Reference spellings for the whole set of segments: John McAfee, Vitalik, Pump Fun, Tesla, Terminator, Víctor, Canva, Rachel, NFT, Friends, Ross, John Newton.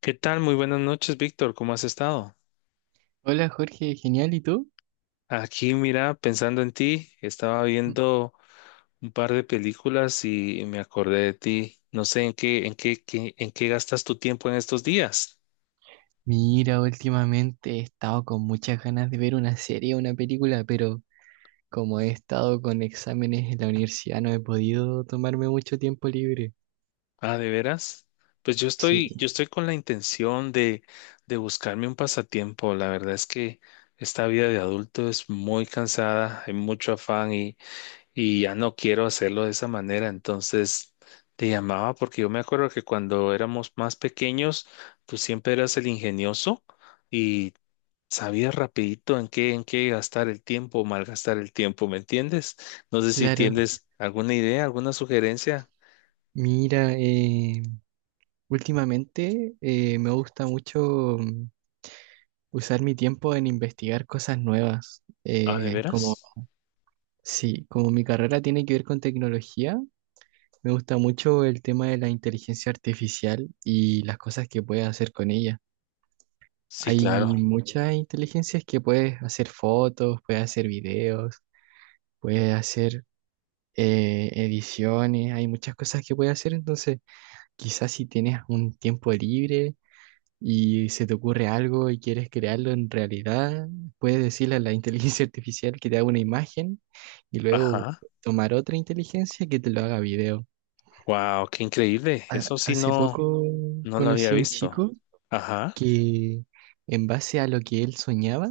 ¿Qué tal? Muy buenas noches, Víctor. ¿Cómo has estado? Hola Jorge, genial, ¿y tú? Aquí, mira, pensando en ti, estaba viendo un par de películas y me acordé de ti. No sé en qué gastas tu tiempo en estos días. Mira, últimamente he estado con muchas ganas de ver una serie o una película, pero como he estado con exámenes en la universidad no he podido tomarme mucho tiempo libre. Ah, ¿de veras? Pues yo estoy, Sí, yo estoy con la intención de buscarme un pasatiempo. La verdad es que esta vida de adulto es muy cansada, hay mucho afán y ya no quiero hacerlo de esa manera. Entonces te llamaba porque yo me acuerdo que cuando éramos más pequeños, tú siempre eras el ingenioso y sabías rapidito en qué gastar el tiempo, o malgastar el tiempo, ¿me entiendes? No sé si claro. tienes alguna idea, alguna sugerencia. Mira, últimamente me gusta mucho usar mi tiempo en investigar cosas nuevas. Ah, ¿de Como veras? sí, como mi carrera tiene que ver con tecnología, me gusta mucho el tema de la inteligencia artificial y las cosas que puedes hacer con ella. Sí, Hay claro. muchas inteligencias que puedes hacer fotos, puedes hacer videos, puedes hacer ediciones, hay muchas cosas que puedes hacer. Entonces, quizás si tienes un tiempo libre y se te ocurre algo y quieres crearlo en realidad, puedes decirle a la inteligencia artificial que te haga una imagen y luego Ajá. tomar otra inteligencia que te lo haga video. Wow, qué increíble. Eso sí Hace no, poco no lo había conocí a un visto. chico Ajá. que, en base a lo que él soñaba,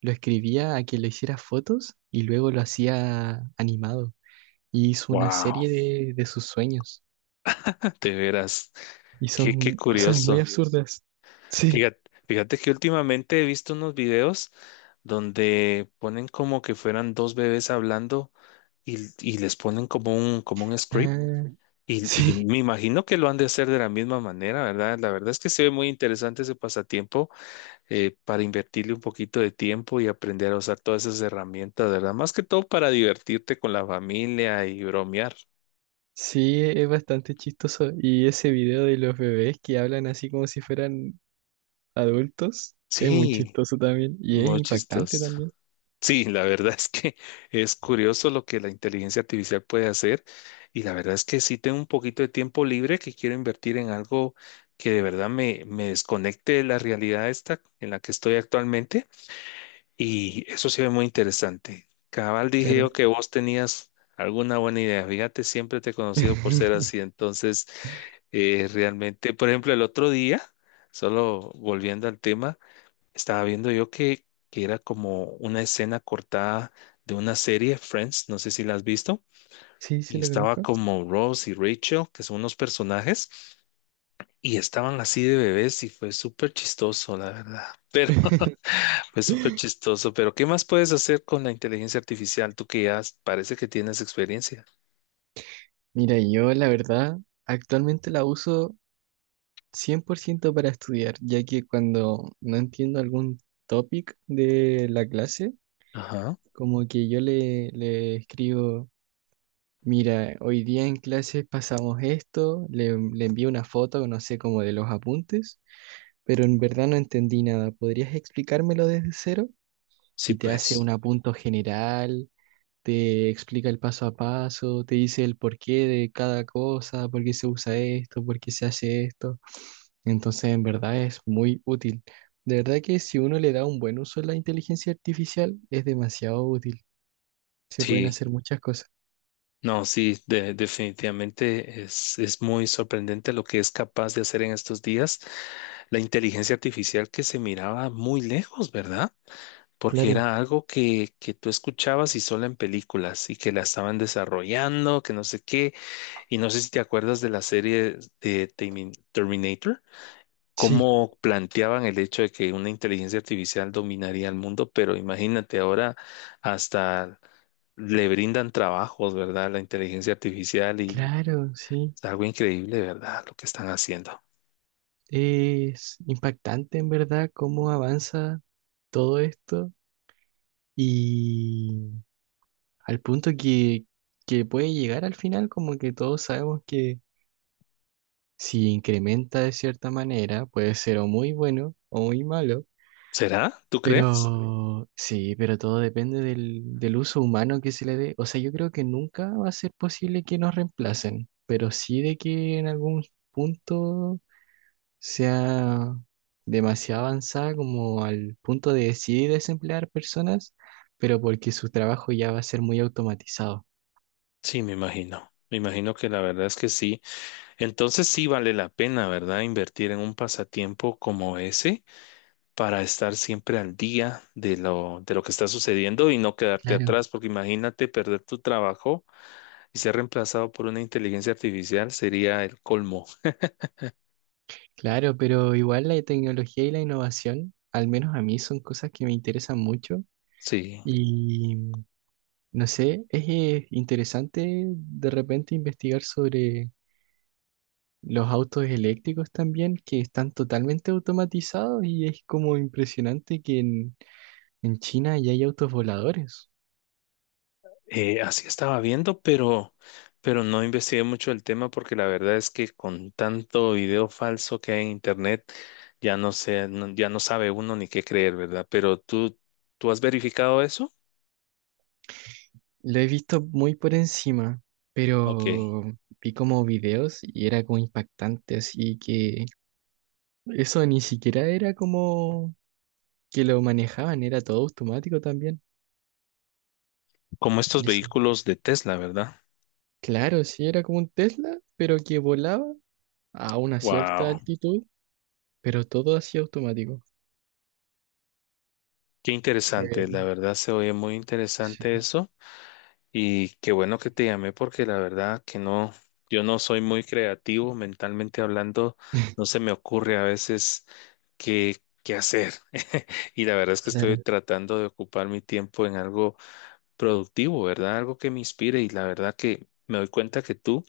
lo escribía a que le hiciera fotos y luego lo hacía animado. Y hizo una Wow, serie de sus sueños. de veras. Y Qué, qué son cosas muy curioso. absurdas. Sí, Fíjate, fíjate que últimamente he visto unos videos donde ponen como que fueran dos bebés hablando y les ponen como un script. ah, Y sí, me imagino que lo han de hacer de la misma manera, ¿verdad? La verdad es que se ve muy interesante ese pasatiempo para invertirle un poquito de tiempo y aprender a usar todas esas herramientas, ¿verdad? Más que todo para divertirte con la familia y bromear. sí, es bastante chistoso. Y ese video de los bebés que hablan así como si fueran adultos es muy Sí, chistoso también. Y es muy impactante chistoso. también. Sí, la verdad es que es curioso lo que la inteligencia artificial puede hacer y la verdad es que sí tengo un poquito de tiempo libre que quiero invertir en algo que de verdad me, me desconecte de la realidad esta en la que estoy actualmente y eso se ve muy interesante. Cabal dije Claro. yo que vos tenías alguna buena idea. Fíjate, siempre te he conocido por ser así. Entonces, realmente, por ejemplo, el otro día, solo volviendo al tema. Estaba viendo yo que era como una escena cortada de una serie, Friends, no sé si la has visto, Sí, y sí, lo estaba conozco. como Ross y Rachel, que son unos personajes, y estaban así de bebés y fue súper chistoso, la verdad. Pero fue súper chistoso, pero ¿qué más puedes hacer con la inteligencia artificial? Tú que ya parece que tienes experiencia. Mira, yo la verdad actualmente la uso 100% para estudiar, ya que cuando no entiendo algún topic de la clase, Ajá. como que yo le escribo, mira, hoy día en clases pasamos esto, le envío una foto, no sé, como de los apuntes, pero en verdad no entendí nada, ¿podrías explicármelo desde cero? Sí, Y te hace un pues. apunto general, te explica el paso a paso, te dice el porqué de cada cosa, por qué se usa esto, por qué se hace esto. Entonces, en verdad es muy útil. De verdad que si uno le da un buen uso a la inteligencia artificial, es demasiado útil. Se pueden Sí. hacer muchas cosas. No, sí, definitivamente es muy sorprendente lo que es capaz de hacer en estos días la inteligencia artificial que se miraba muy lejos, ¿verdad? Porque Claro, era algo que tú escuchabas y solo en películas y que la estaban desarrollando, que no sé qué, y no sé si te acuerdas de la serie de Terminator, sí, cómo planteaban el hecho de que una inteligencia artificial dominaría el mundo, pero imagínate ahora hasta le brindan trabajos, ¿verdad? La inteligencia artificial y claro, sí. es algo increíble, ¿verdad? Lo que están haciendo. Es impactante en verdad cómo avanza todo esto y al punto que puede llegar al final, como que todos sabemos que si incrementa de cierta manera, puede ser o muy bueno o muy malo, ¿Será? ¿Tú crees? pero sí, pero todo depende del uso humano que se le dé. O sea, yo creo que nunca va a ser posible que nos reemplacen, pero sí de que en algún punto sea demasiado avanzada como al punto de decidir desemplear personas, pero porque su trabajo ya va a ser muy automatizado. Sí, me imagino. Me imagino que la verdad es que sí. Entonces sí vale la pena, ¿verdad? Invertir en un pasatiempo como ese. Para estar siempre al día de lo que está sucediendo y no quedarte Claro. atrás, porque imagínate perder tu trabajo y ser reemplazado por una inteligencia artificial sería el colmo. Claro, pero igual la tecnología y la innovación, al menos a mí, son cosas que me interesan mucho. Sí, Y no sé, es interesante de repente investigar sobre los autos eléctricos también, que están totalmente automatizados, y es como impresionante que en China ya hay autos voladores. Así estaba viendo, pero no investigué mucho el tema porque la verdad es que con tanto video falso que hay en internet, ya no sé, ya no sabe uno ni qué creer, ¿verdad? Pero tú, ¿tú has verificado eso? Lo he visto muy por encima, Ok, pero vi como videos y era como impactante, así que eso ni siquiera era como que lo manejaban, era todo automático también. como estos Y eso, vehículos de Tesla, ¿verdad? claro, sí era como un Tesla, pero que volaba a una cierta Wow. altitud, pero todo así automático. Qué Fue, interesante, la verdad se oye muy sí, interesante eso y qué bueno que te llamé porque la verdad que no, yo no soy muy creativo mentalmente hablando, no se me ocurre a veces qué, qué hacer y la verdad es que estoy claro, tratando de ocupar mi tiempo en algo productivo, ¿verdad? Algo que me inspire y la verdad que me doy cuenta que tú,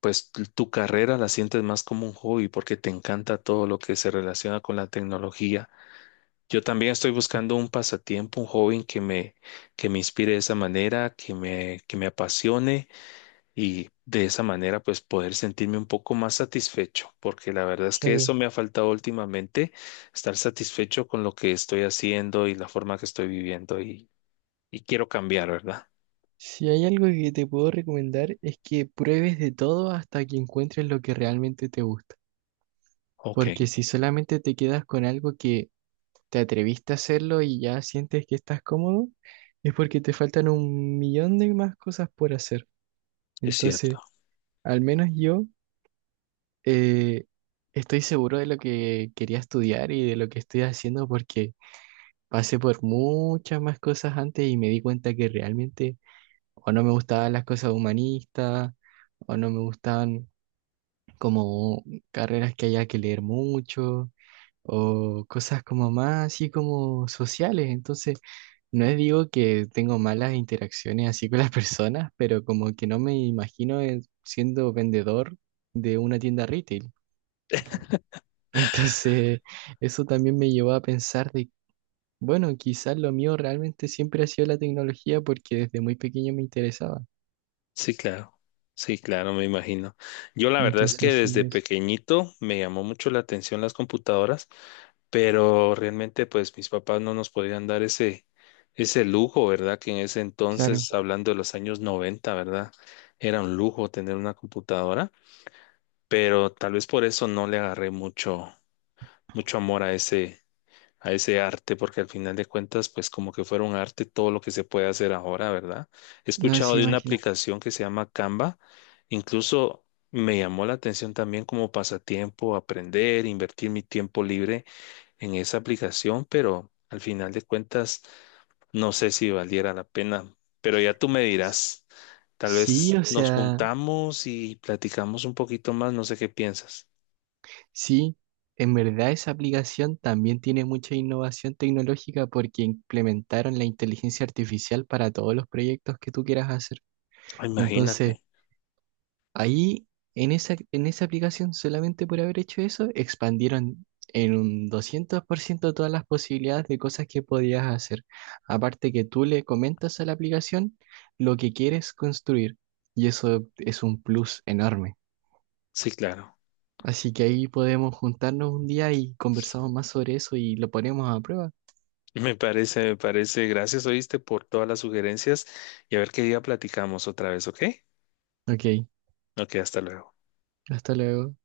pues tu carrera la sientes más como un hobby porque te encanta todo lo que se relaciona con la tecnología. Yo también estoy buscando un pasatiempo, un joven que me inspire de esa manera, que me apasione y de esa manera pues poder sentirme un poco más satisfecho, porque la verdad es que eso claro. me ha faltado últimamente, estar satisfecho con lo que estoy haciendo y la forma que estoy viviendo y quiero cambiar, ¿verdad? Si hay algo que te puedo recomendar es que pruebes de todo hasta que encuentres lo que realmente te gusta. Ok, Porque si solamente te quedas con algo que te atreviste a hacerlo y ya sientes que estás cómodo, es porque te faltan un millón de más cosas por hacer. es cierto. Entonces, al menos yo eh, estoy seguro de lo que quería estudiar y de lo que estoy haciendo porque pasé por muchas más cosas antes y me di cuenta que realmente o no me gustaban las cosas humanistas, o no me gustaban como carreras que haya que leer mucho, o cosas como más así como sociales. Entonces, no es digo que tengo malas interacciones así con las personas, pero como que no me imagino siendo vendedor de una tienda retail. Entonces, eso también me llevó a pensar de bueno, quizás lo mío realmente siempre ha sido la tecnología porque desde muy pequeño me interesaba. Sí, claro. Sí, claro, me imagino. Yo la verdad es Entonces, que así desde es. pequeñito me llamó mucho la atención las computadoras, pero realmente pues mis papás no nos podían dar ese, ese lujo, ¿verdad? Que en ese Claro, entonces, hablando de los años 90, ¿verdad? Era un lujo tener una computadora, pero tal vez por eso no le agarré mucho, mucho amor a ese arte, porque al final de cuentas, pues como que fuera un arte todo lo que se puede hacer ahora, ¿verdad? He no escuchado se de una imagina. aplicación que se llama Canva, incluso me llamó la atención también como pasatiempo, aprender, invertir mi tiempo libre en esa aplicación, pero al final de cuentas, no sé si valiera la pena, pero ya tú me dirás, tal Sí, vez o nos sea, juntamos y platicamos un poquito más, no sé qué piensas. sí, en verdad esa aplicación también tiene mucha innovación tecnológica porque implementaron la inteligencia artificial para todos los proyectos que tú quieras hacer. Ah, Entonces, imagínate, ahí, en esa aplicación, solamente por haber hecho eso, expandieron en un 200% todas las posibilidades de cosas que podías hacer. Aparte que tú le comentas a la aplicación lo que quieres construir y eso es un plus enorme. sí, claro. Así que ahí podemos juntarnos un día y conversamos más sobre eso y lo ponemos a prueba. Me parece, me parece. Gracias, oíste, por todas las sugerencias y a ver qué día platicamos otra vez, ¿ok? Ok, Ok, hasta luego. hasta luego.